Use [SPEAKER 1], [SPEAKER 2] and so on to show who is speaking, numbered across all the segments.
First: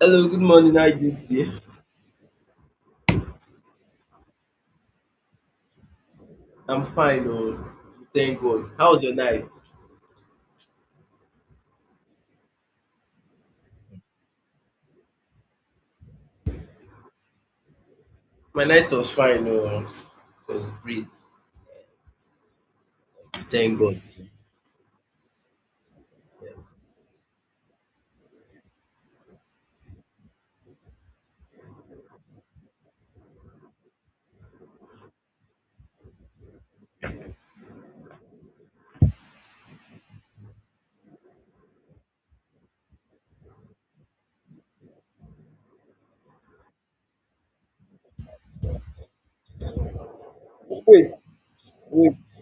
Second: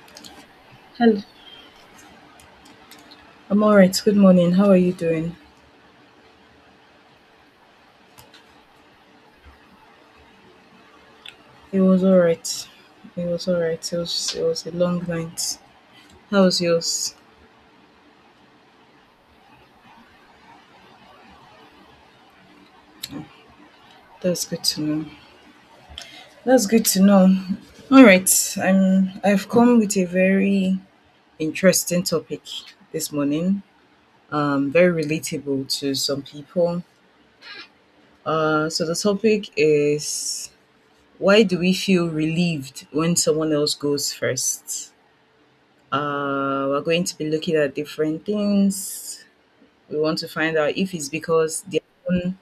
[SPEAKER 1] Hello, good morning. How are you doing
[SPEAKER 2] Hello.
[SPEAKER 1] today?
[SPEAKER 2] I'm alright. Good morning. How are you doing?
[SPEAKER 1] I'm fine, oh, thank God. How was your night?
[SPEAKER 2] It was alright. It was alright. It was a long night. How was yours?
[SPEAKER 1] My night was fine, oh, it was great. Thank God.
[SPEAKER 2] That's good to know. That's
[SPEAKER 1] Yes.
[SPEAKER 2] good to know. Alright. I've come with a very interesting topic this morning. Very relatable to some people. So the topic is, why do we feel relieved when someone else goes first? We're going to be looking at different things. We want to find out if it's
[SPEAKER 1] Wait,
[SPEAKER 2] because their
[SPEAKER 1] wait.
[SPEAKER 2] own.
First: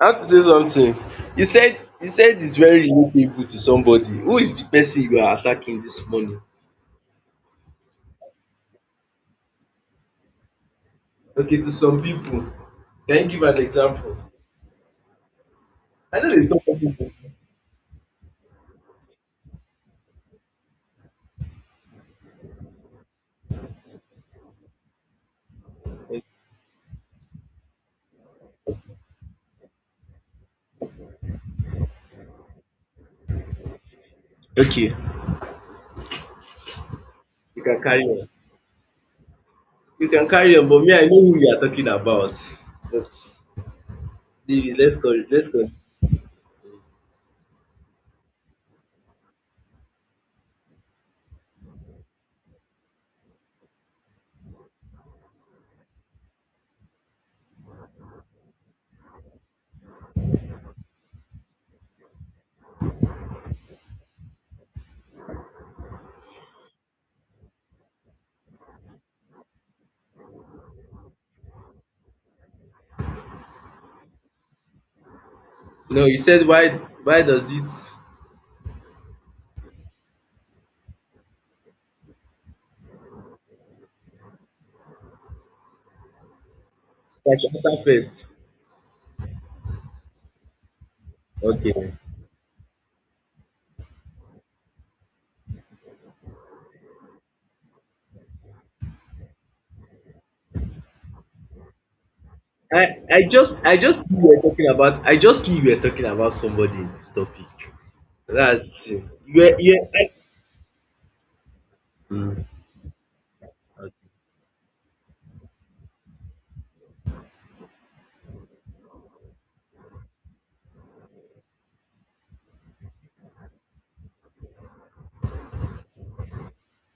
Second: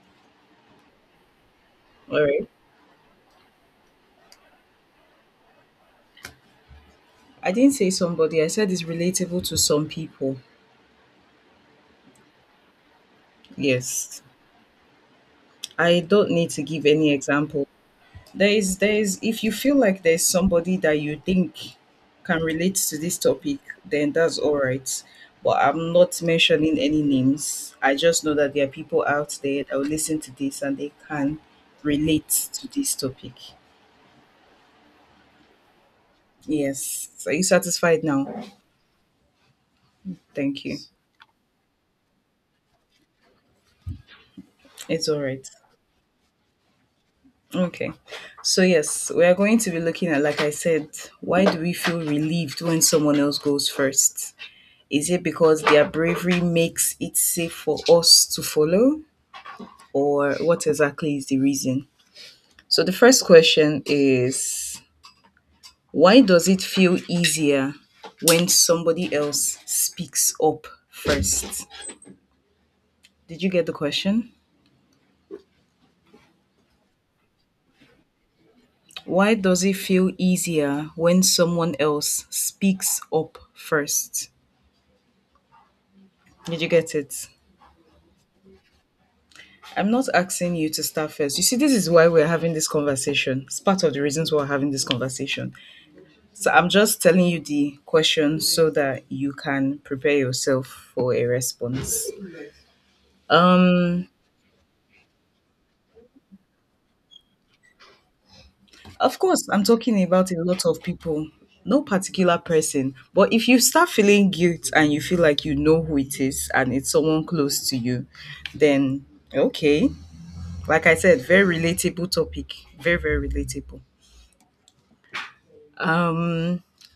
[SPEAKER 1] I have to say something. You said you
[SPEAKER 2] All
[SPEAKER 1] said
[SPEAKER 2] right.
[SPEAKER 1] it's very relatable to somebody. Who is the person you are attacking this morning?
[SPEAKER 2] I didn't say somebody. I said it's relatable to some people.
[SPEAKER 1] Okay, to some people. Can you give an example?
[SPEAKER 2] Yes. I
[SPEAKER 1] I
[SPEAKER 2] don't
[SPEAKER 1] know
[SPEAKER 2] need
[SPEAKER 1] there's some
[SPEAKER 2] to give any
[SPEAKER 1] people.
[SPEAKER 2] example. There is, there is. If you feel like there's somebody that you think can relate to this topic, then that's all right. But I'm not mentioning any names. I just know that there are people out there that will listen to this and they can relate to this topic.
[SPEAKER 1] Okay,
[SPEAKER 2] Yes. Are you
[SPEAKER 1] you can
[SPEAKER 2] satisfied
[SPEAKER 1] carry on.
[SPEAKER 2] now?
[SPEAKER 1] You can carry
[SPEAKER 2] Thank
[SPEAKER 1] on,
[SPEAKER 2] you.
[SPEAKER 1] but me, I know who you are talking about. But David, let's
[SPEAKER 2] It's
[SPEAKER 1] go.
[SPEAKER 2] all right.
[SPEAKER 1] Let's go.
[SPEAKER 2] Okay. So, yes, we are going to be looking at, like I said, why do we feel relieved when someone else goes first? Is it because their bravery makes it safe for us to follow, or what exactly is the reason? So, the first question is, why does it feel easier when somebody else speaks up first? Did you get the question?
[SPEAKER 1] No, you said why does it start
[SPEAKER 2] Why does it feel easier when someone else speaks up first? Did you get it?
[SPEAKER 1] answer first.
[SPEAKER 2] I'm not asking you to start first. You see, this is
[SPEAKER 1] Okay.
[SPEAKER 2] why we're having this conversation. It's part of the reasons why we're having this conversation. So I'm just telling you the question so that you can prepare yourself for a response.
[SPEAKER 1] I, I
[SPEAKER 2] Um,
[SPEAKER 1] just knew we were talking about I just knew we were talking about somebody in this topic. That's it.
[SPEAKER 2] of course, I'm talking about a lot of people, no particular
[SPEAKER 1] Mm.
[SPEAKER 2] person. But if you start feeling guilt and you feel like you know who it is and it's someone close to you, then okay. Like I said, very relatable topic. Very, very relatable.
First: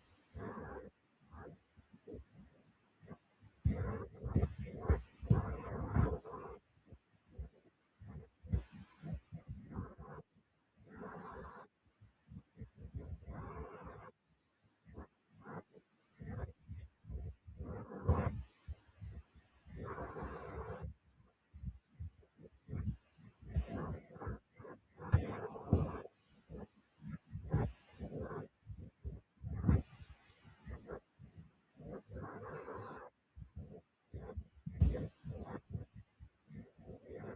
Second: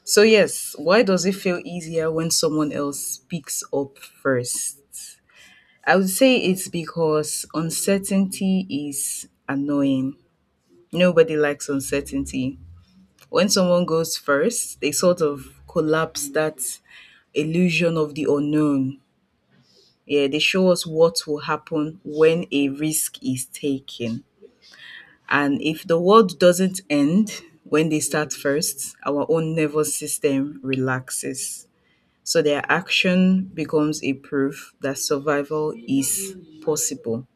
[SPEAKER 2] So, yes, why does it feel easier when someone else speaks up first? I would say it's because uncertainty is annoying. Nobody likes uncertainty. When someone goes first, they sort of collapse that illusion of the unknown. Yeah, they show us what will happen when a risk is taken. And if the world doesn't end when they start first, our own nervous system relaxes. So their action becomes a proof that survival is possible.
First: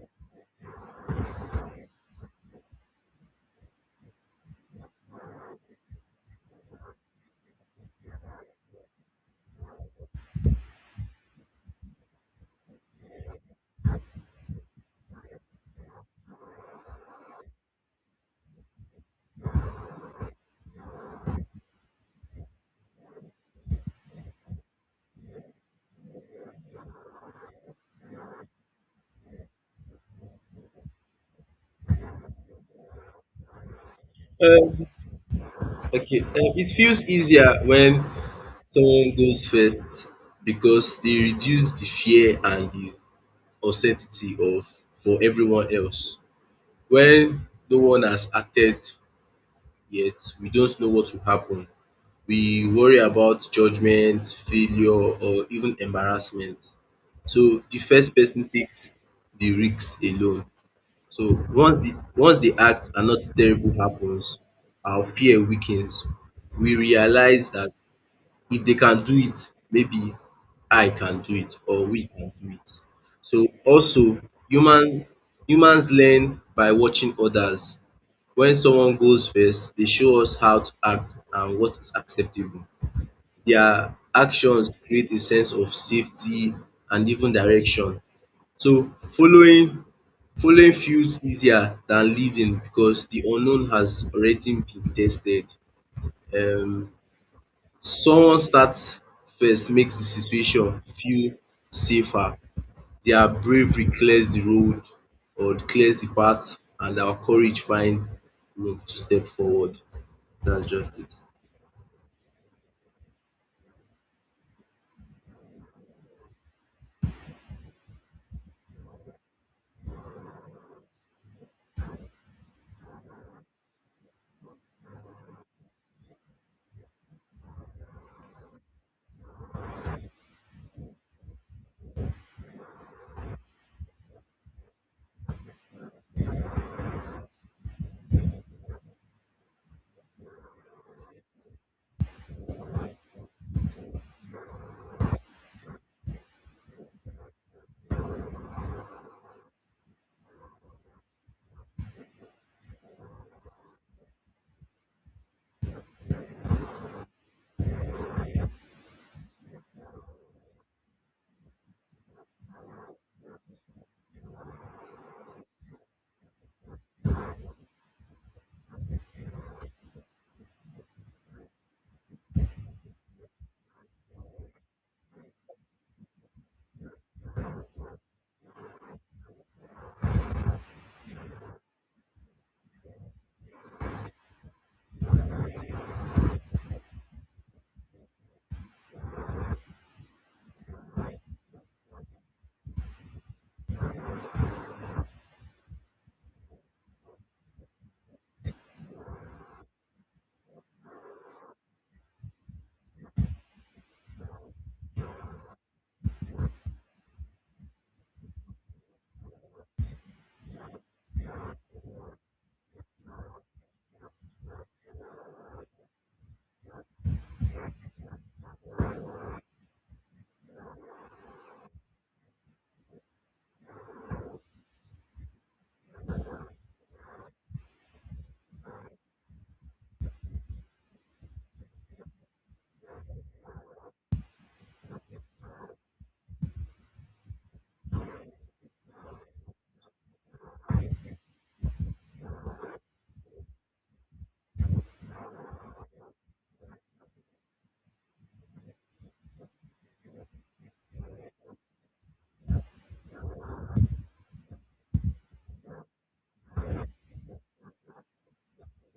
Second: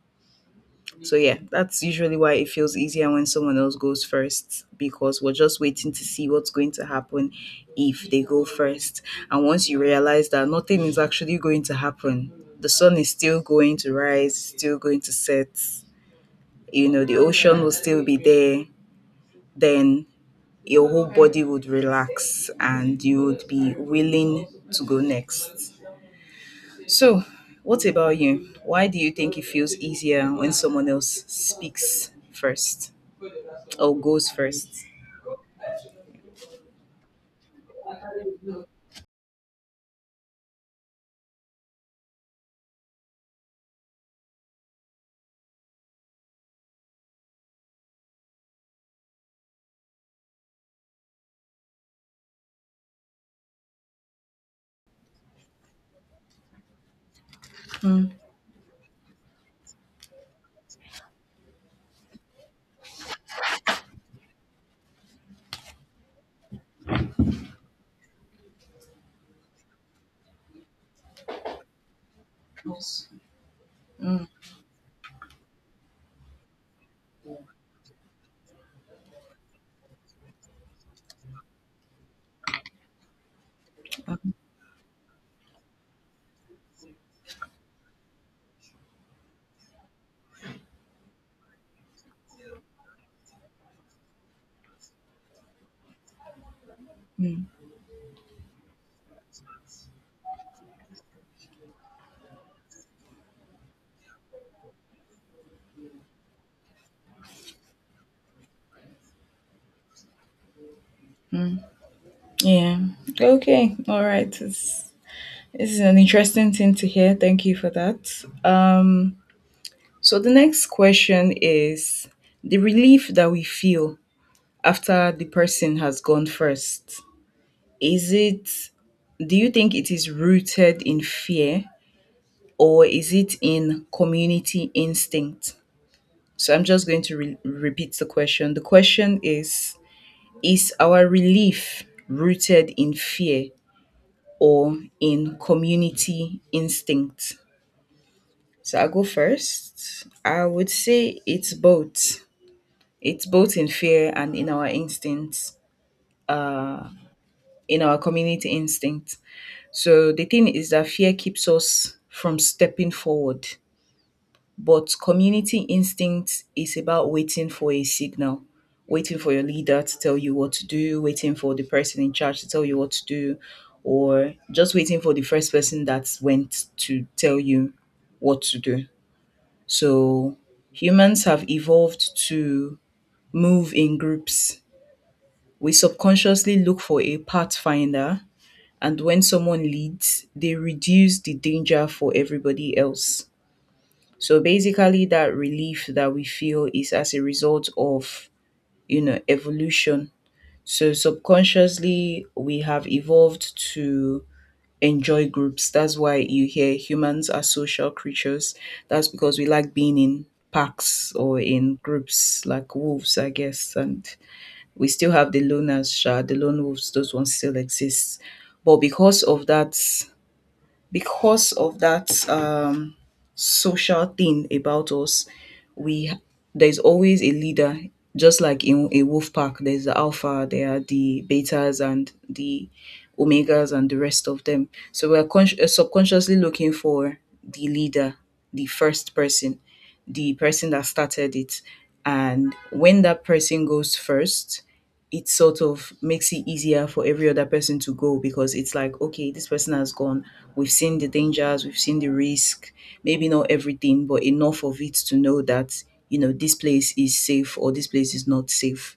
[SPEAKER 2] So yeah, that's usually why it feels easier when someone else goes first, because we're just waiting to see what's going to happen if they go first. And once you realize that nothing is actually going to happen, the sun is still going to rise, still going to set, you know, the ocean will still be there, then your whole body would relax and you would be willing to go next. So, what about you? Why do you think it feels easier when someone else speaks first or goes first?
[SPEAKER 1] Um, okay, it feels easier when someone goes first because they reduce the fear and the uncertainty of for everyone else. When no one has acted yet, we don't know what will happen. We worry about judgment, failure or even embarrassment. So the first person takes the risks alone. So once the act and not terrible happens, our fear weakens. We realize that if they can do it, maybe I can do it or we can do it. So also human humans learn by watching others. When someone goes first, they show us how to act and what is acceptable. Their actions create a sense of safety and even direction. So following feels easier than leading because the unknown has already been tested. Um Someone starts first makes the situation feel safer. Their bravery clears the road or clears the path and our courage finds room to step forward. That's just it.
[SPEAKER 2] Yeah. Okay. All right. This is an interesting thing to hear. Thank you for that. So, the next question is, the relief that we feel after the person has gone first. Is it, do you think it is rooted in fear or is it in community instinct? So I'm just going to repeat the question. The question is our relief rooted in fear or in community instinct? So I'll go first. I would say it's both. It's both in fear and in our instincts, in our community instinct. So the thing is that fear keeps us from stepping forward. But community instinct is about waiting for a signal, waiting for your leader to tell you what to do, waiting for the person in charge to tell you what to do, or just waiting for the first person that went to tell you what to do. So humans have evolved to move in groups. We subconsciously look for a pathfinder, and when someone leads, they reduce the danger for everybody else. So basically, that relief that we feel is as a result of, you know, evolution. So subconsciously, we have evolved to enjoy groups. That's why you hear humans are social creatures. That's because we like being in packs or in groups, like wolves, I guess. And we still have the loners, sha, the lone wolves, those ones still exist. But because of that social thing about us, we there's always a leader. Just like in a wolf pack, there's the alpha, there are the betas and the omegas and the rest of them. So we are subconsciously looking for the leader, the first person, the person that started it. And when that person goes first, it sort of makes it easier for every other person to go, because it's like, okay, this person has gone. We've seen the dangers, we've seen the risk, maybe not everything, but enough of it to know that, you know, this place is safe or this place is not safe.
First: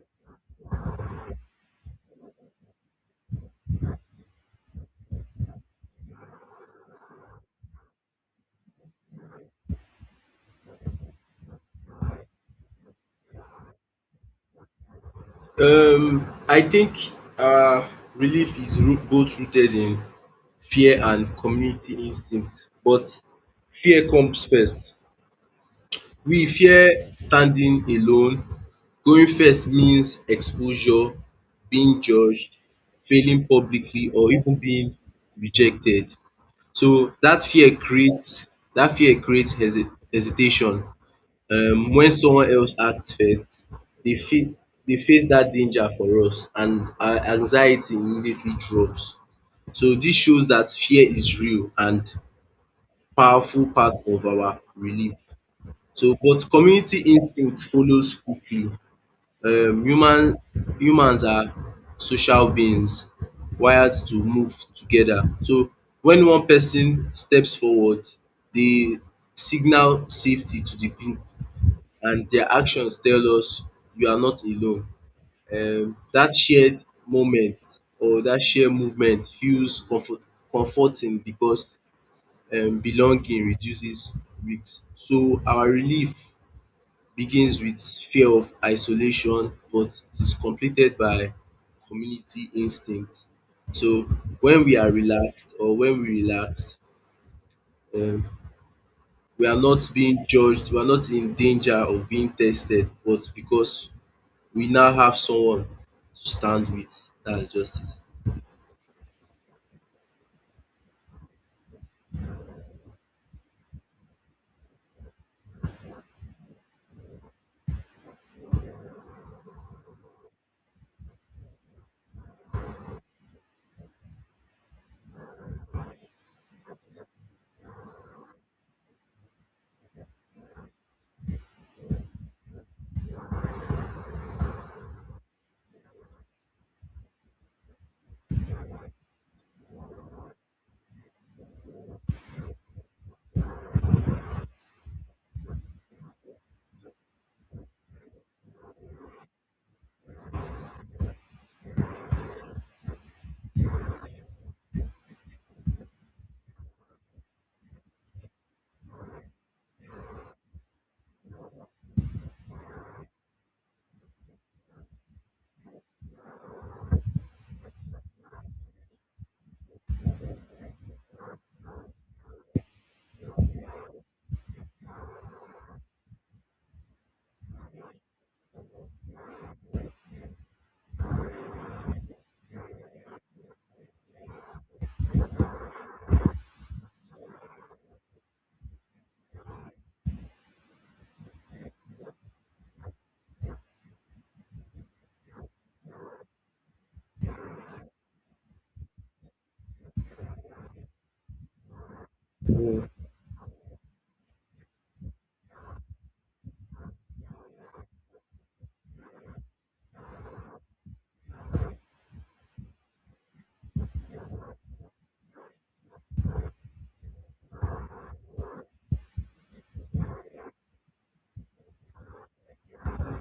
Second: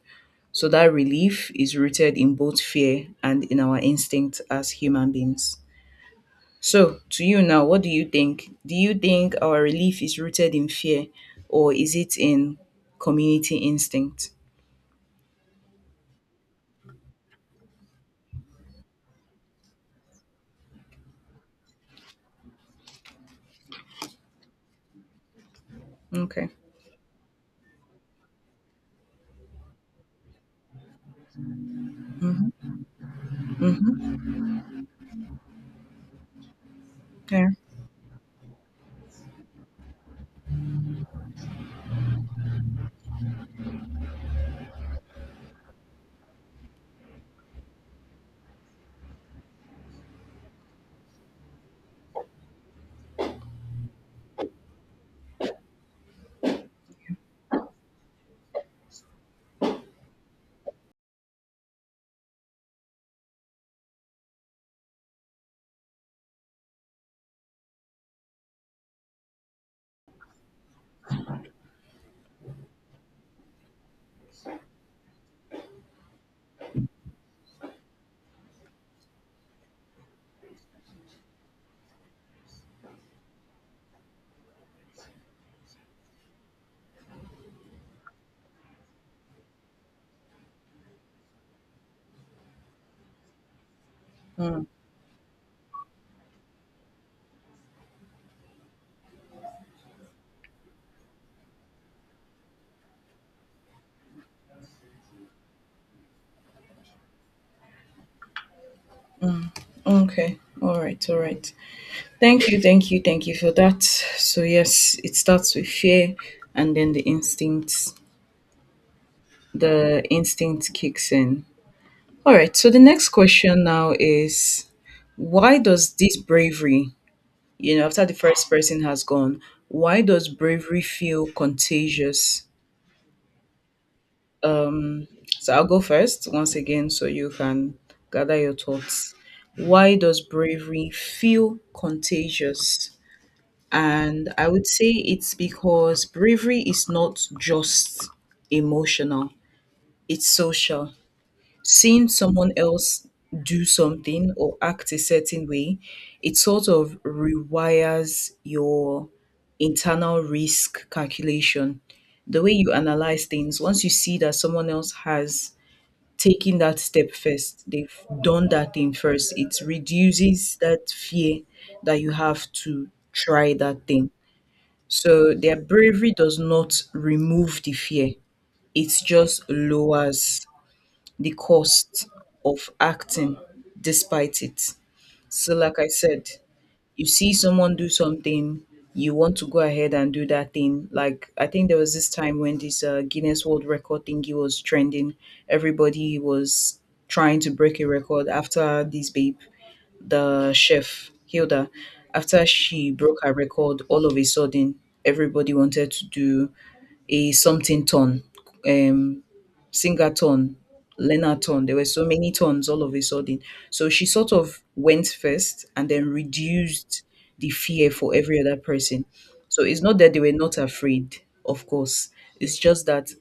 [SPEAKER 2] So that relief is rooted in both fear and in our instinct as human beings. So, to you now, what do you think? Do you think our relief is rooted in fear or is it in community instinct?
[SPEAKER 1] I think uh, relief is root, both rooted in fear and community instinct, but fear comes first. We
[SPEAKER 2] Okay.
[SPEAKER 1] fear standing alone. Going first means exposure, being judged,
[SPEAKER 2] Mm-hmm.
[SPEAKER 1] failing publicly,
[SPEAKER 2] Mm-hmm.
[SPEAKER 1] or even being rejected. So that
[SPEAKER 2] Yeah.
[SPEAKER 1] fear creates that fear creates hesi- hesitation when someone else acts first they face they face that danger for us and our anxiety immediately drops. So this shows that fear is real and powerful part of our relief. So but community instinct follows quickly. um human humans are social beings wired to move together. So when one person steps forward, they signal safety to the group and their actions tell us you are not alone. That shared moment or that shared movement feels comfort- comforting because belonging reduces risk. So our relief begins with fear of isolation, but it is completed by community instinct. So
[SPEAKER 2] Mm-hmm.
[SPEAKER 1] when we are relaxed or when we relax, um, we are not being judged, we are not in danger of being tested, but because we now have someone to stand with. That's just it.
[SPEAKER 2] Okay. All right. All right. Thank you. Thank you. Thank you for that. So yes, it starts with fear and then the instinct, the instinct kicks in. All right. So the next question now is, why does this bravery, you know, after the first person has gone, why does bravery feel contagious? So I'll go first once again so you can gather your thoughts. Why does bravery feel contagious? And I would say it's because bravery is not just emotional, it's social. Seeing someone else do something or act a certain way, it sort of rewires your internal risk calculation. The way you analyze things, once you see that someone else has taken that step first, they've done that thing first, it reduces that fear that you have to try that thing. So their bravery does not remove the fear, it just lowers the cost of acting despite it. So, like I said, you see someone do something, you want to go ahead and do that thing. Like, I think there was this time when this Guinness World Record thingy was trending, everybody was trying to break a record after this babe, the chef, Hilda, after she broke her record, all of a sudden, everybody wanted to do a something ton, um, singer ton, learner ton. There were so many tons all of a sudden. So she sort of went first and then reduced the fear for every other person. So it's not that they were not afraid, of course. It's just that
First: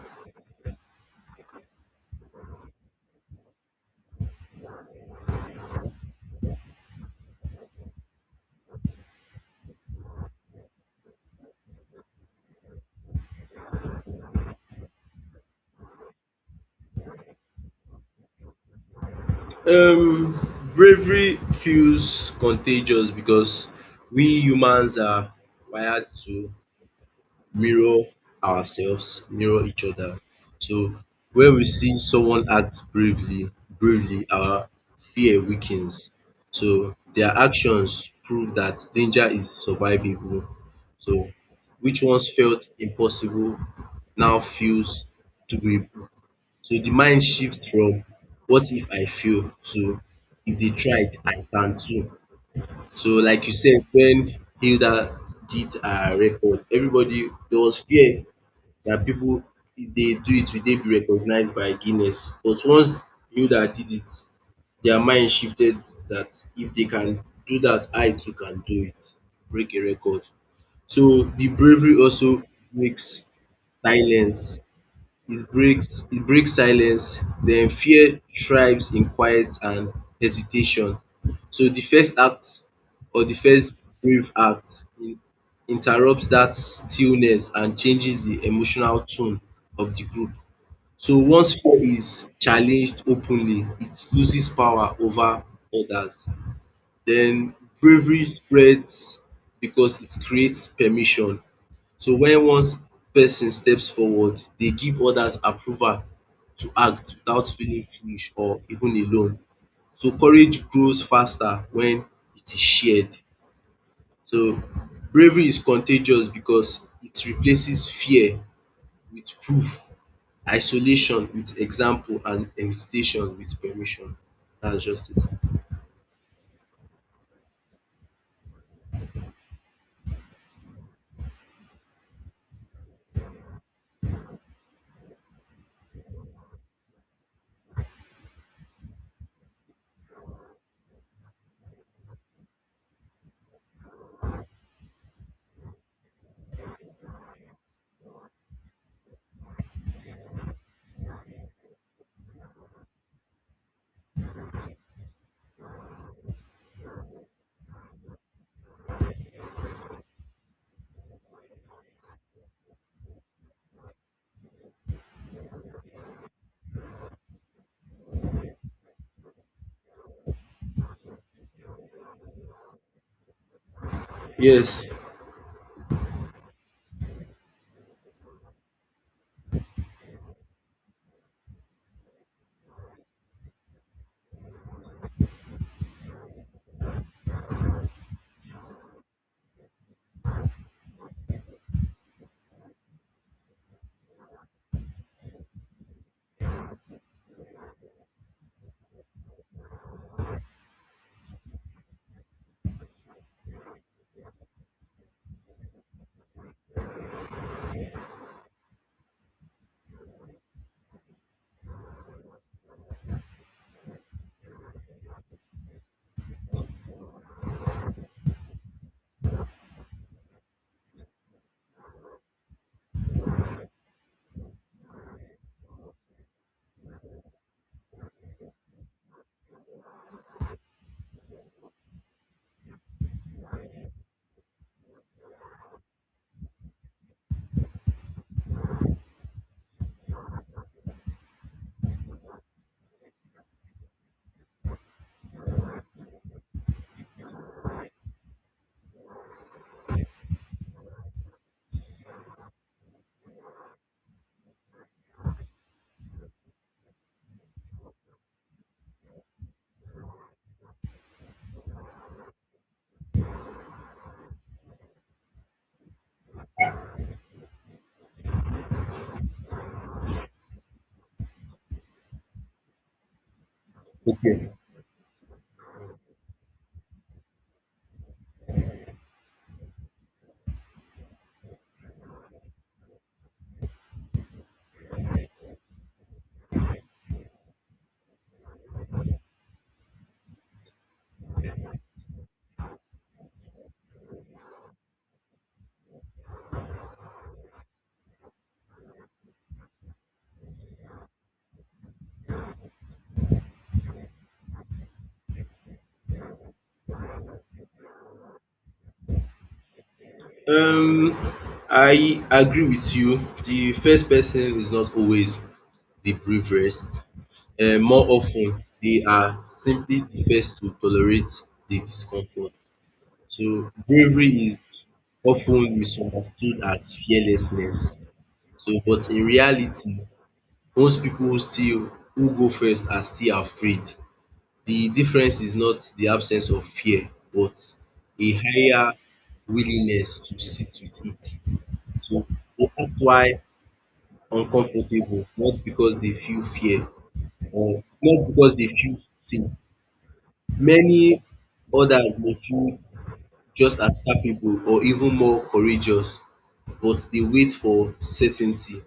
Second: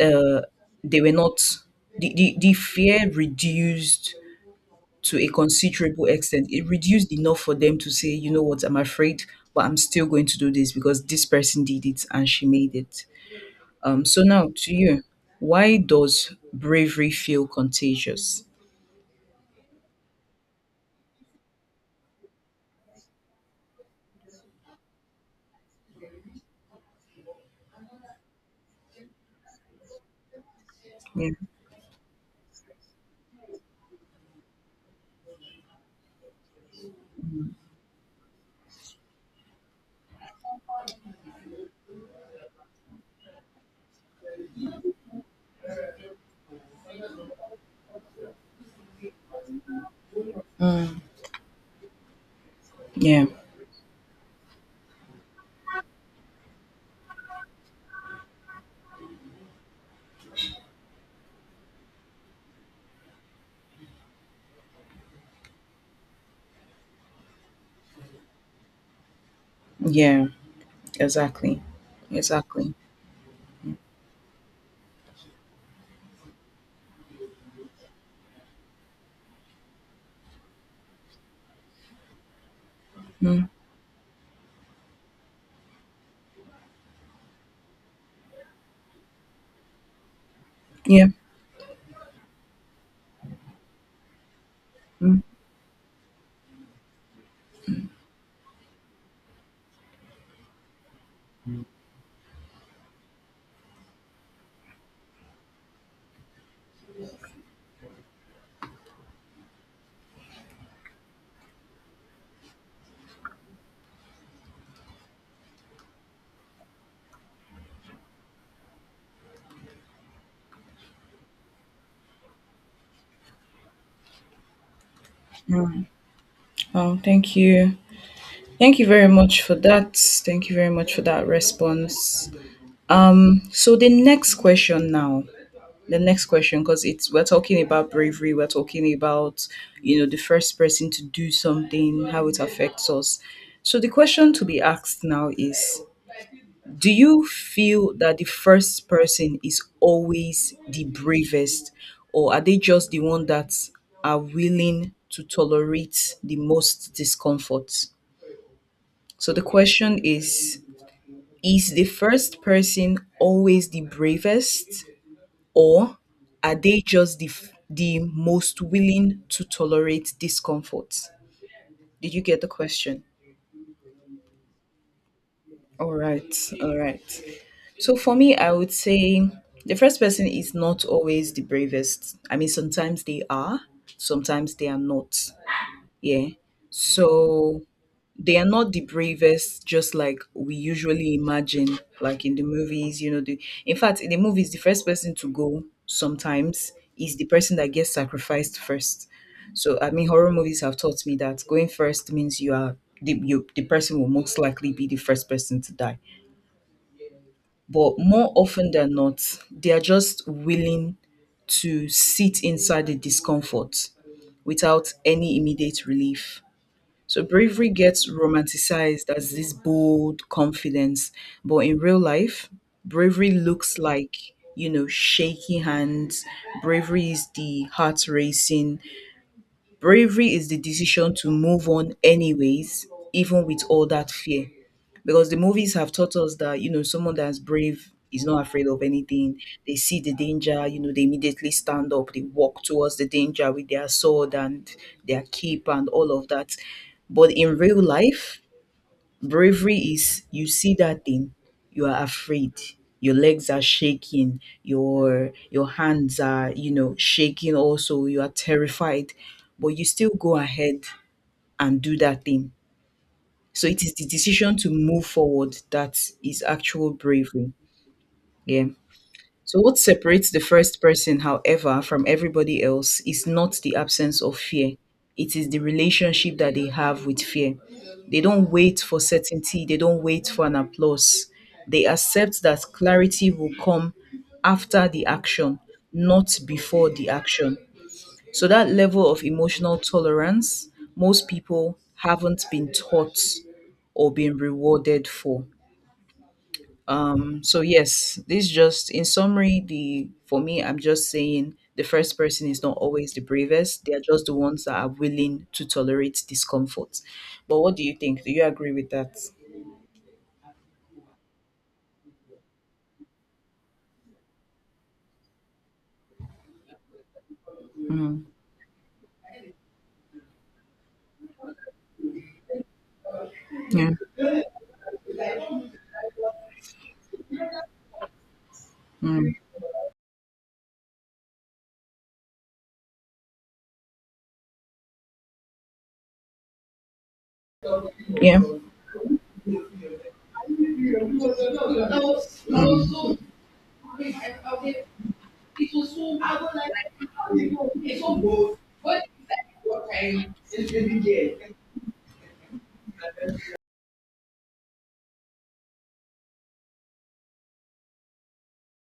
[SPEAKER 2] uh, they were not, the fear reduced to a considerable extent. It reduced enough for them to say, you know what, I'm afraid, but I'm still going to do this because this person did it and she made it. So now to you, why does bravery feel contagious?
[SPEAKER 1] Bravery feels contagious because we humans are wired to mirror ourselves, mirror each other. So
[SPEAKER 2] Yeah,
[SPEAKER 1] when we see someone act bravely, our fear weakens. So their actions prove that danger is survivable. So which once felt impossible now feels doable. So the mind shifts from what if I fail to if they tried, I can too. So
[SPEAKER 2] yeah,
[SPEAKER 1] like you said, when Hilda did her record, everybody there was fear that people if they do it, will they be recognized by Guinness? But once Hilda did it, their mind shifted that if they can do that, I too can do it. Break a record.
[SPEAKER 2] yeah,
[SPEAKER 1] So the
[SPEAKER 2] exactly,
[SPEAKER 1] bravery also
[SPEAKER 2] exactly.
[SPEAKER 1] makes silence it breaks silence, then fear thrives in quiet and hesitation. So the first act or the
[SPEAKER 2] Mm,
[SPEAKER 1] first brave act in- interrupts that stillness and changes the emotional tone of the group.
[SPEAKER 2] yeah.
[SPEAKER 1] So once fear is challenged openly, it loses power
[SPEAKER 2] Mm.
[SPEAKER 1] over others. Then bravery spreads because it creates permission. So when one person steps forward, they give others approval to act without feeling foolish or even alone. So courage grows faster when it is shared. So bravery is contagious because it replaces fear with proof, isolation with example, and hesitation with permission. That's just it.
[SPEAKER 2] Oh, thank you. Thank you very much for that. Thank you very much for that response. So the next question now, the next question, because it's, we're talking about bravery, we're talking about, you know, the first person to do something, how it affects us. So the question to be asked now is, do you feel that the first person is always the bravest, or are they just the one that are willing to tolerate the most discomfort? So the question is the first person always the bravest, or are they just the most willing to tolerate discomfort? Did you get the question?
[SPEAKER 1] Yes,
[SPEAKER 2] All right, all right. So for me, I would say the first person is not always the bravest. I mean, sometimes they are not. Yeah. So they are not the bravest, just like we usually imagine, like in the movies. You know, the, in fact, in the movies, the first person to go sometimes is the person that gets sacrificed first. So I mean, horror movies have taught me that going first means you are the, you, the person will most likely be the first person to die. But more often than not, they are just willing to sit inside the discomfort without any immediate relief. So bravery gets romanticized as this bold confidence, but in real life, bravery looks like, you know, shaking hands. Bravery is the heart racing, bravery is the decision to move on anyways, even with all that fear. Because the movies have taught us that, you know, someone that's brave is not afraid of anything. They see the danger, you know, they immediately stand up, they walk towards the danger with their sword and their cape and all of that. But in real life, bravery is: you see that thing, you are afraid. Your legs are shaking, your hands are shaking also, you are terrified, but you still go ahead and do that thing. So it is the decision to move forward that is actual bravery. Yeah. So, what separates the first person, however, from everybody else is not the absence of fear. It is the relationship that they have with fear. They don't wait for certainty, they don't wait for an applause. They accept that clarity will come after the action, not before the action. So, that level of emotional tolerance, most people haven't been taught or been rewarded for. So yes, this just in summary, the for me, I'm just saying the first person is not always the bravest. They are just the ones that are willing to tolerate discomfort. But what do you think? Do you agree with that?
[SPEAKER 1] um, I agree with you. The first person is not always the bravest. More
[SPEAKER 2] Mm,
[SPEAKER 1] often, they are simply the first to tolerate the discomfort. So
[SPEAKER 2] yeah.
[SPEAKER 1] bravery is often misunderstood as fearlessness. So but in
[SPEAKER 2] Mm,
[SPEAKER 1] reality most people who go first are still afraid. The difference is not the absence of fear but a
[SPEAKER 2] yeah.
[SPEAKER 1] higher willingness to sit with it. So that's why uncomfortable not because they feel fear or not because they feel safe. Many others may feel just as capable or even more courageous, but they wait for certainty.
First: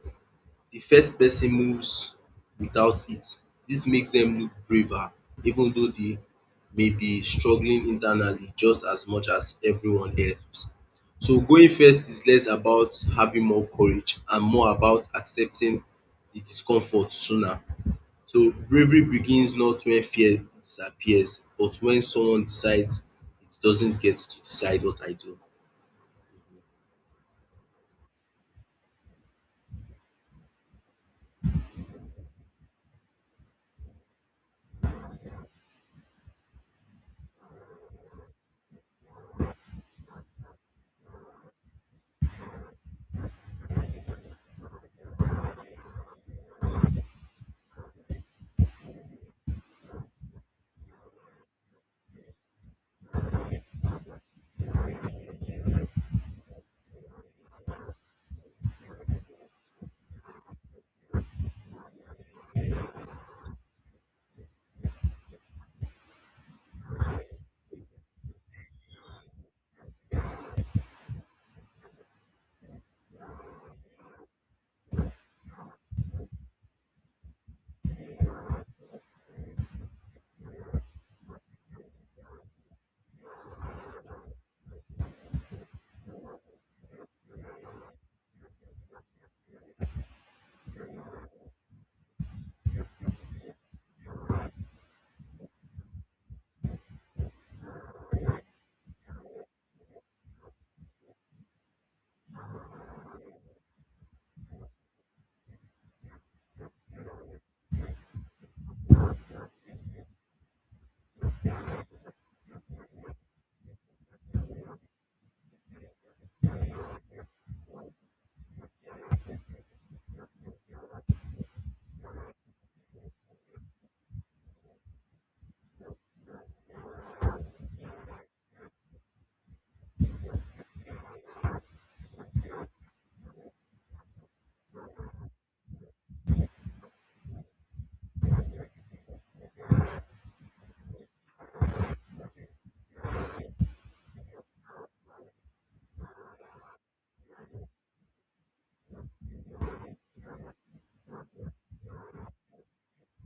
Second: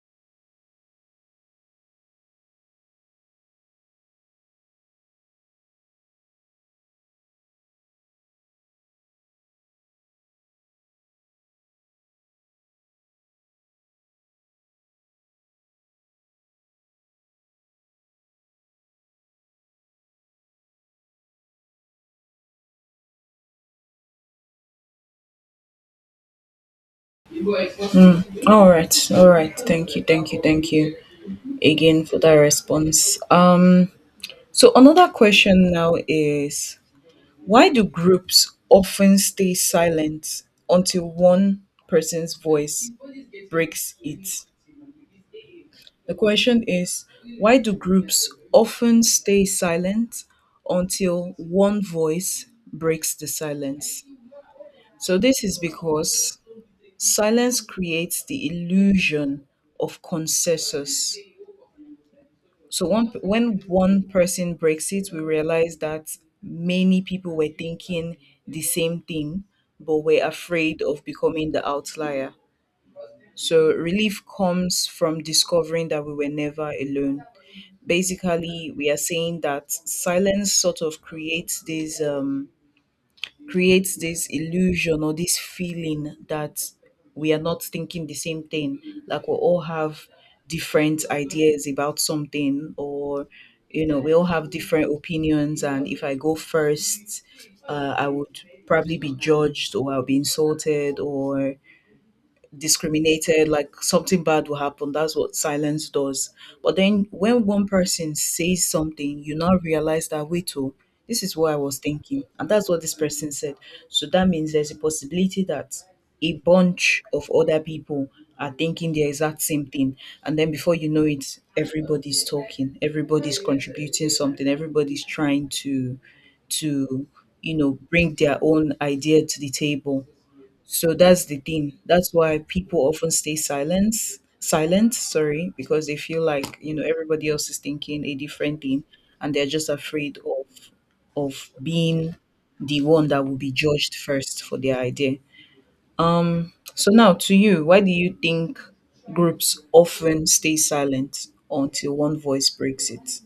[SPEAKER 1] The first person moves without it. This makes them look braver, even though they may be struggling internally just as much as everyone else. So going first is less about having more courage and more about accepting the discomfort sooner. So bravery begins not when fear disappears, but when someone decides it doesn't get to decide what I do.
[SPEAKER 2] All right. All right. Thank you. Thank you. Thank you again for that response. So another question now is, why do groups often stay silent until one person's voice breaks it? The question is, why do groups often stay silent until one voice breaks the silence? So, this is because silence creates the illusion of consensus. So, one, when one person breaks it, we realize that many people were thinking the same thing but were afraid of becoming the outlier. So, relief comes from discovering that we were never alone. Basically, we are saying that silence sort of creates this illusion or this feeling that we are not thinking the same thing, like we all have different ideas about something, or we all have different opinions, and if I go first, I would probably be judged, or I'll be insulted, or discriminated, like something bad will happen. That's what silence does. But then when one person says something, you now realize that, wait, oh, this is what I was thinking. And that's what this person said. So that means there's a possibility that a bunch of other people are thinking the exact same thing. And then before you know it, everybody's talking, everybody's contributing something, everybody's trying to bring their own idea to the table. So that's the thing. That's why people often stay silent, sorry, because they feel like, everybody else is thinking a different thing, and they're just afraid of being the one that will be judged first for their idea. So now to you, why do you think groups often stay silent until one voice breaks it?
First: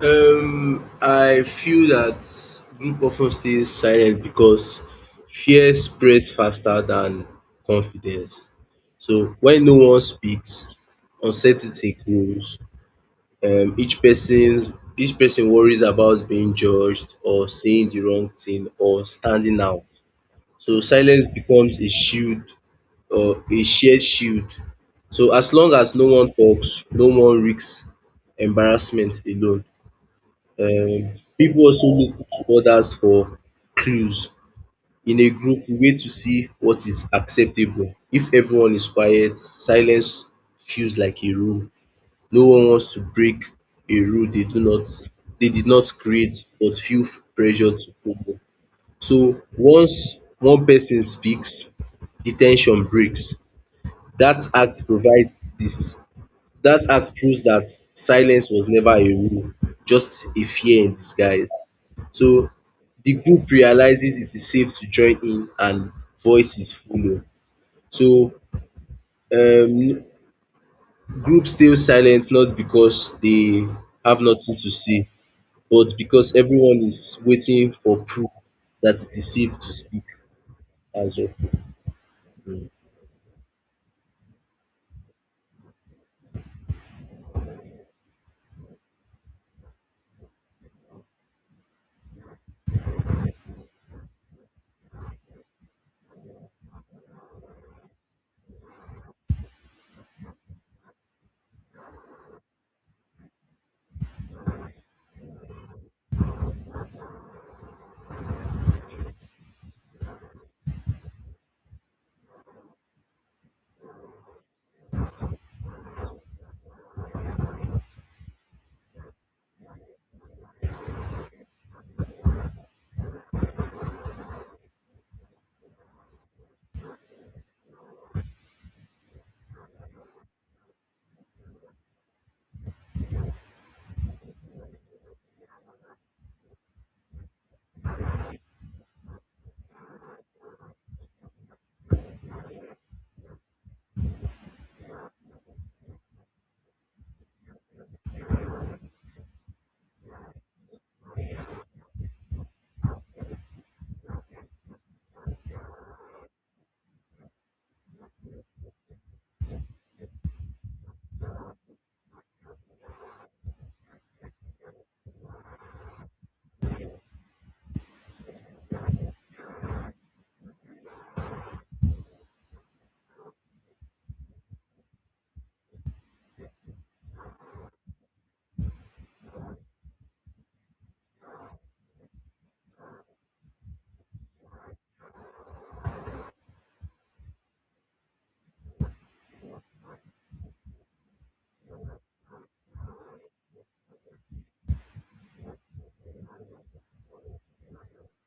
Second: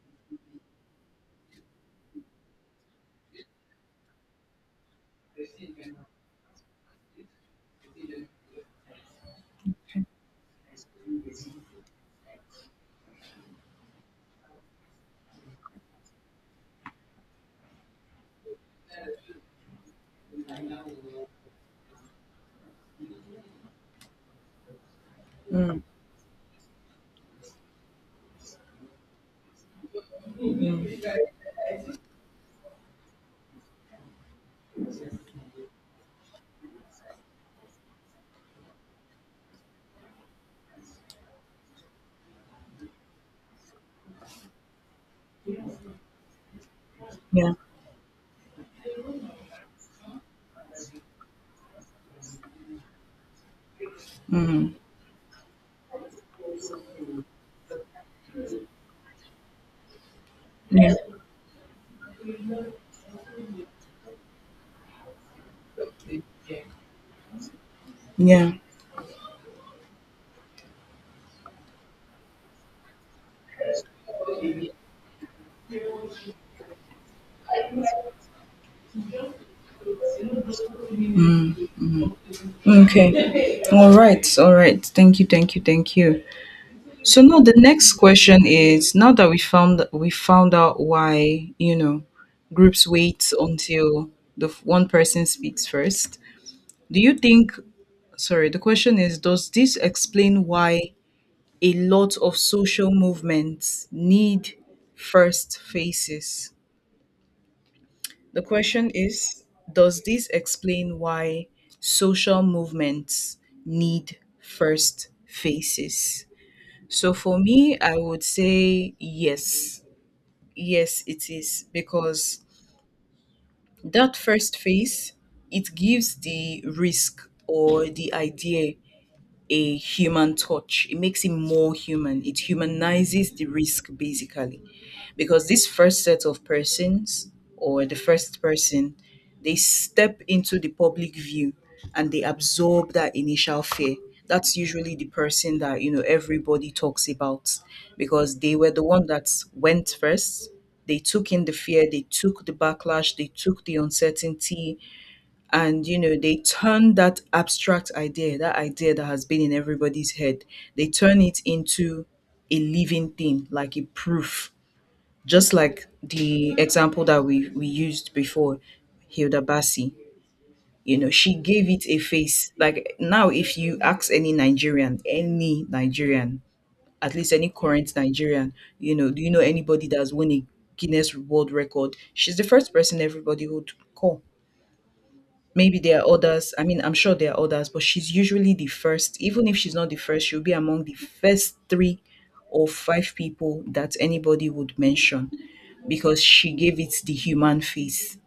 [SPEAKER 1] I feel that group often stays silent because fear spreads faster than confidence. So when no one speaks, uncertainty grows. Each person worries about being judged or saying the wrong thing or standing out. So silence becomes a shield or a shared shield. So as long as no one talks, no one risks embarrassment alone. People also look to others for clues. In a group, we wait to see what is acceptable. If everyone is quiet, silence feels like a rule. No one wants to break a rule they did not create but feel
[SPEAKER 2] Yeah.
[SPEAKER 1] pressure to follow. So once one person speaks, the ten sion breaks. That
[SPEAKER 2] Mm,
[SPEAKER 1] act provides this that act proves that silence was never a rule, just a fear in
[SPEAKER 2] yeah.
[SPEAKER 1] disguise. So the group realizes it is safe to join in and voices follow. So
[SPEAKER 2] Yeah.
[SPEAKER 1] um group stays silent not because they have nothing to say, but because everyone is waiting for proof that it is safe to speak as well.
[SPEAKER 2] Okay. All right. All right. Thank you. Thank you. Thank you. So now the next question is, now that we found out why, groups wait until one person speaks first. Do you think, sorry, the question is, does this explain why a lot of social movements need first faces? The question is, does this explain why social movements need first faces? So for me, I would say yes. Yes, it is because that first phase, it gives the risk or the idea a human touch. It makes it more human. It humanizes the risk basically. Because this first set of persons, or the first person, they step into the public view and they absorb that initial fear. That's usually the person that, everybody talks about, because they were the one that went first. They took in the fear, they took the backlash, they took the uncertainty, and they turn that abstract idea, that idea that has been in everybody's head, they turn it into a living thing, like a proof, just like the example that we used before. Hilda Bassi, she gave it a face. Like, now if you ask any Nigerian, any Nigerian, at least any current Nigerian, do you know anybody that's won a Guinness World Record? She's the first person everybody would call. Maybe there are others. I mean, I'm sure there are others, but she's usually the first. Even if she's not the first, she'll be among the first three or five people that anybody would mention, because she gave it the human face,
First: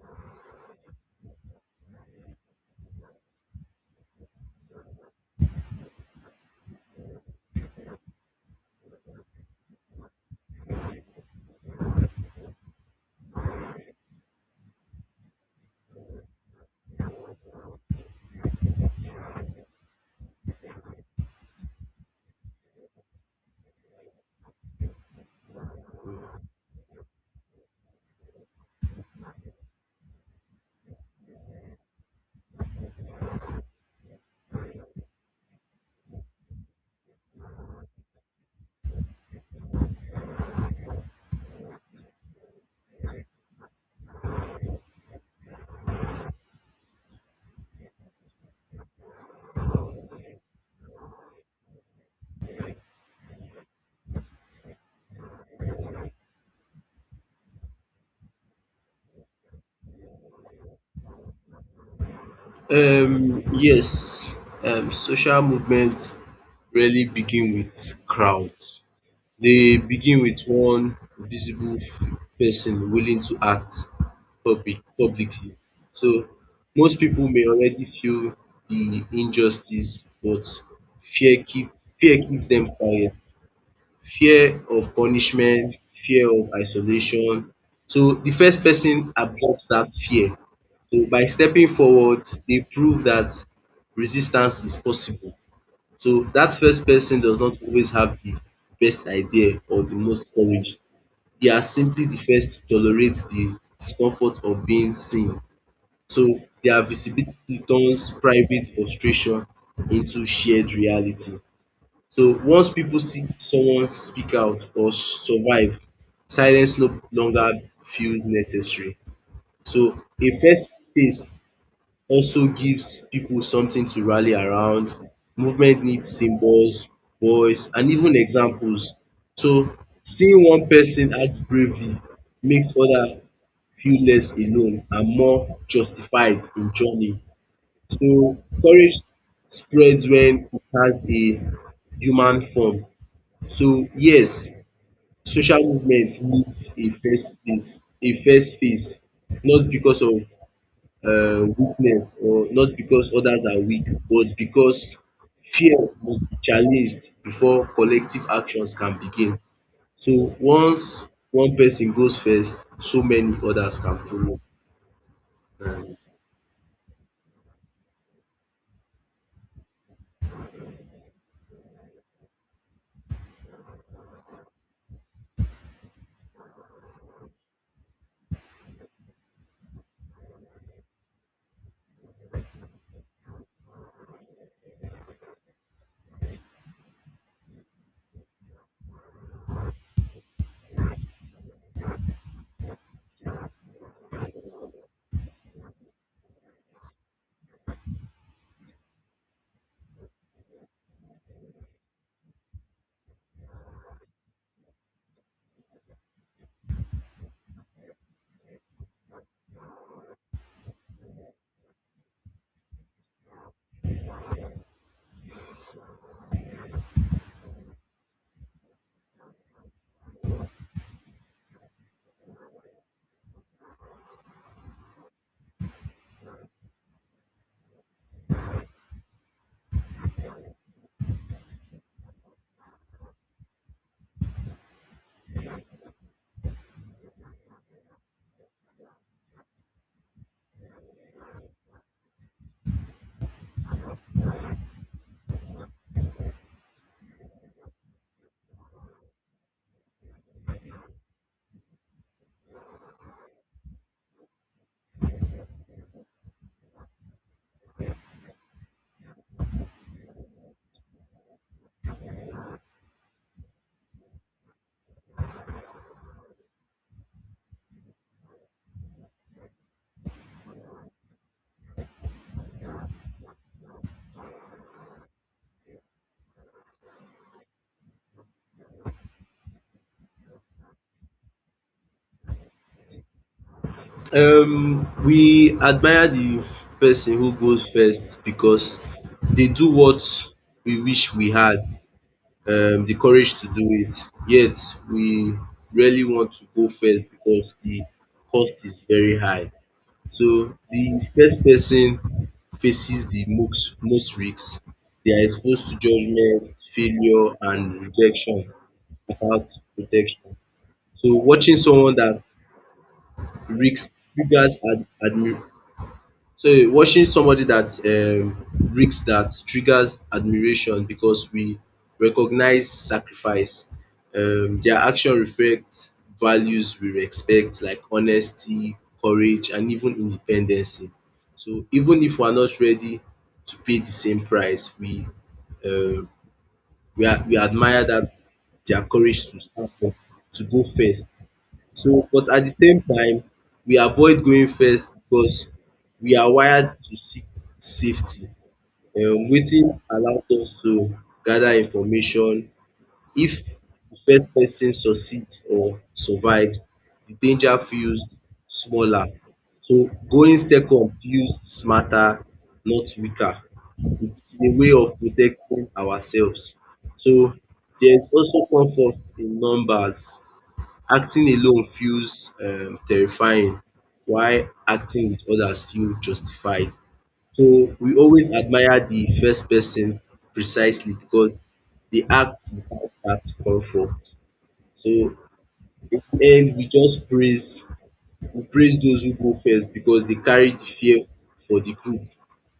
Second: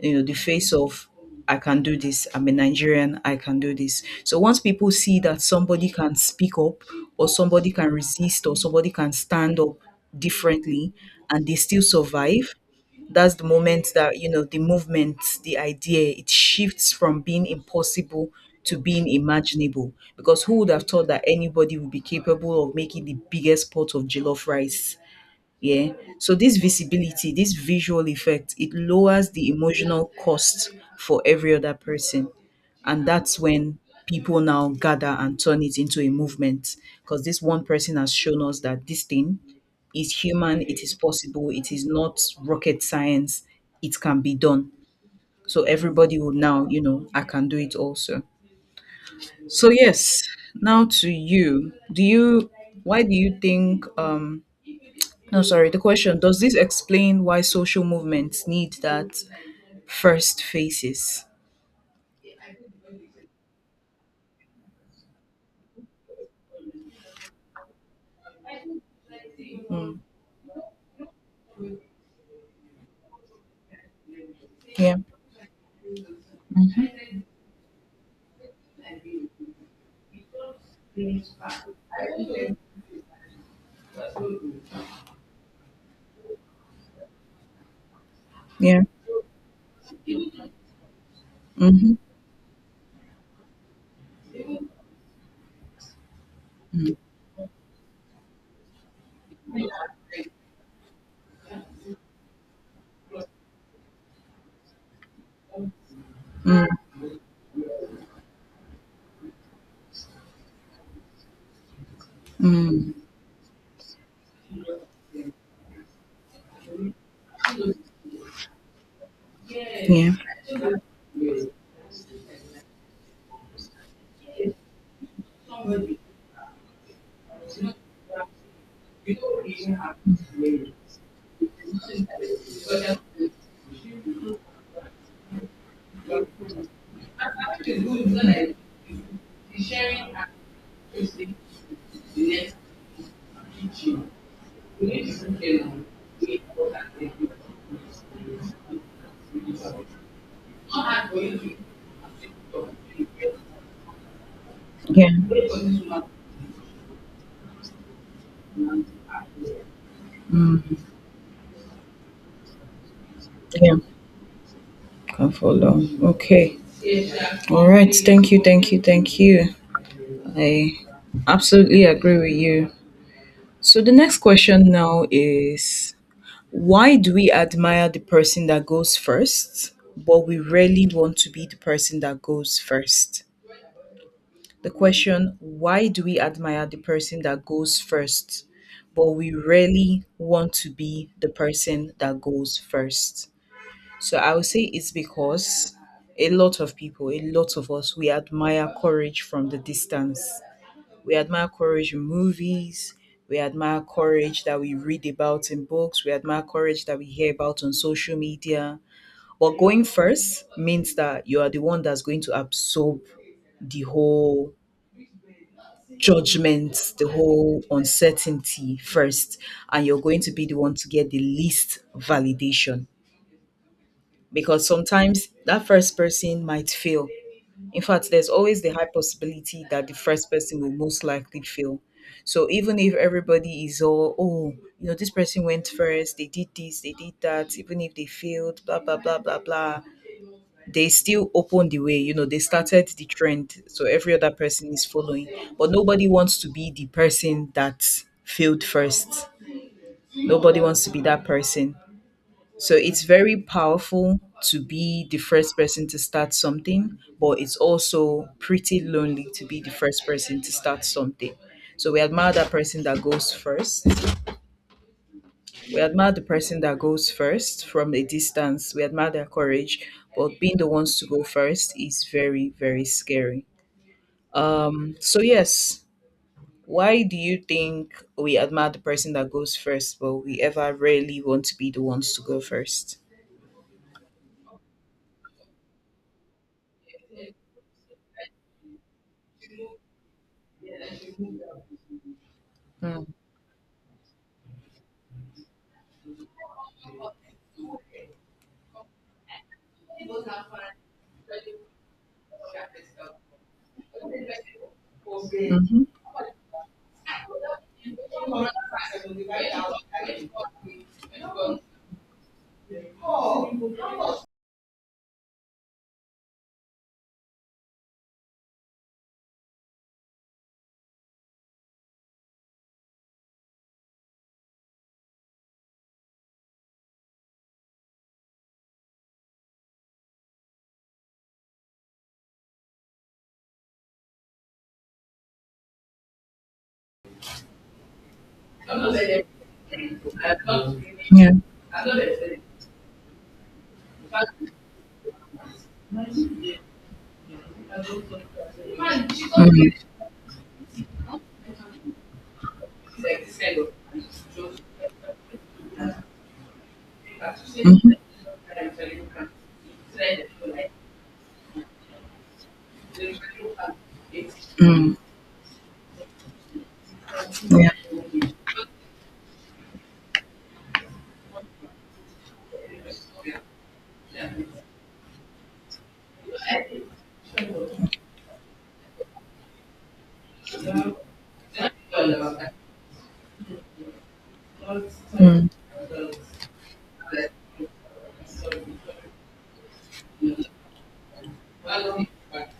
[SPEAKER 2] the face of, I can do this, I'm a Nigerian, I can do this. So once people see that somebody can speak up, or somebody can resist, or somebody can stand up differently, and they still survive, that's the moment that, the movement, the idea, it shifts from being impossible to being imaginable, because who would have thought that anybody would be capable of making the biggest pot of jollof rice? Yeah. So this visibility, this visual effect, it lowers the emotional cost for every other person. And that's when people now gather and turn it into a movement, because this one person has shown us that this thing is human, it is possible, it is not rocket science, it can be done. So everybody will now, I can do it also. So yes, now to you. Do you Why do you think no, sorry. The question, does this explain why social movements need that first phases?
[SPEAKER 1] Yes, social movements rarely begin with crowds. They
[SPEAKER 2] Mm.
[SPEAKER 1] begin with one visible f- person willing to act public
[SPEAKER 2] Yeah.
[SPEAKER 1] publicly. So most people may already feel the injustice, but fear keep fear keeps them quiet. Fear of punishment, fear of isolation. So the first
[SPEAKER 2] Yeah.
[SPEAKER 1] person absorbs that fear. So by stepping
[SPEAKER 2] Mm-hmm.
[SPEAKER 1] forward, they prove that resistance is possible. So dat first person does not always have the best idea or the most courage. They are simply the first to tolerate the discomfort of being seen. So their visibility turns private frustration into shared reality. So once
[SPEAKER 2] Mm.
[SPEAKER 1] pipu see someone speak out or survive, silence no longer feels necessary. So
[SPEAKER 2] Yeah.
[SPEAKER 1] a first space also gives people something to rally around. Movement needs symbols, voice, and even examples. So seeing one person act bravely makes other feel less alone and more justified in journey. So courage spreads when it has a human form. So yes, social movement needs a first place, a first face, not because of weakness or not because others are weak but because
[SPEAKER 2] Yeah.
[SPEAKER 1] fear must be challenged before collective actions can begin. So
[SPEAKER 2] Mm.
[SPEAKER 1] once one person goes first, so many
[SPEAKER 2] Yeah.
[SPEAKER 1] others can follow.
[SPEAKER 2] Can follow.
[SPEAKER 1] And,
[SPEAKER 2] Okay. All right. Thank you. Thank you. Thank you. I absolutely agree with you. So the next question now is, why do we admire the person that goes first, but we rarely want to be the person that goes first? The question, why do we admire the person that goes first, but we rarely want to be the person that goes first? So I would say it's because a lot of people, a lot of us, we admire courage from the distance. We admire courage in movies. We admire courage that we read about in books. We admire courage that we hear about on social media. But going first means that you are the one that's going to absorb the whole judgment, the whole uncertainty first, and you're going to be the one to get the least validation. Because sometimes that first person might fail. In fact, there's always the high possibility that the first person will most likely fail. So even if everybody is all, oh, this person went first, they did this, they did that, even if they failed, blah, blah, blah, blah, blah, they still opened the way, they started the trend, so every other person is following. But nobody wants to be the person that failed first. Nobody wants to be that person. So it's very powerful to be the first person to start something, but it's also pretty lonely to be the first person to start something. So we admire that person that goes first. We admire the person that goes first from a distance. We admire their courage, but being the ones to go first is very, very scary. So yes, why do you think we admire the person that goes first, but we ever rarely want to be the ones to go first?
[SPEAKER 1] um, we admire the person who goes first because they do what we wish we had the
[SPEAKER 2] Hmm.
[SPEAKER 1] courage to do it. Yet we really want to go first because the cost is very high. So the first person faces the most risks. They are exposed to
[SPEAKER 2] Mhm.
[SPEAKER 1] judgment, failure and rejection without protection. So risks triggers ad admi watching somebody that risk that triggers admiration because we recognize sacrifice. Their action reflects values we respect like honesty, courage and even independency. So even if we are not ready to pay the same price, um we admire that their courage to stand up, to go first.
[SPEAKER 2] Yeah.
[SPEAKER 1] So, but at the same time, we avoid going first because we are wired to seek safety. Waiting
[SPEAKER 2] Mm,
[SPEAKER 1] allows us to gather information. If the first person succeed or survives, the danger feels smaller. So going second feels smarter, not weaker. It's a way
[SPEAKER 2] mm,
[SPEAKER 1] of protecting ourselves. So
[SPEAKER 2] yeah.
[SPEAKER 1] there's also comfort in numbers. Acting alone feels terrifying while acting with others feel justified. So we always admire the first person precisely because they act without that comfort. So
[SPEAKER 2] Hmm.
[SPEAKER 1] in the end we praise those who go first because they carry the fear for the group.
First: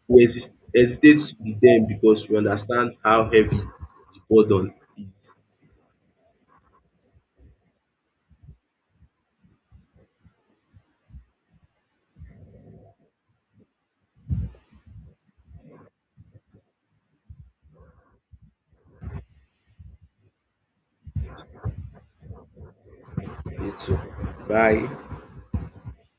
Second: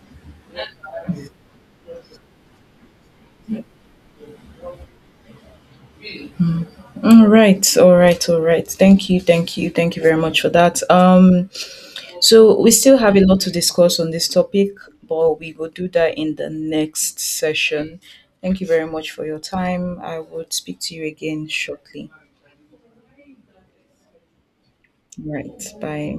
[SPEAKER 1] We hesi- hesitate to be them because we understand how heavy the burden is.
[SPEAKER 2] All right, all right, all right. Thank you, thank you, thank you very much for that. So we still have a lot to discuss on this topic, but we will do that in the next session. Thank you very much for your time. I would speak to you again shortly.
[SPEAKER 1] Okay, so bye.
[SPEAKER 2] All right, bye.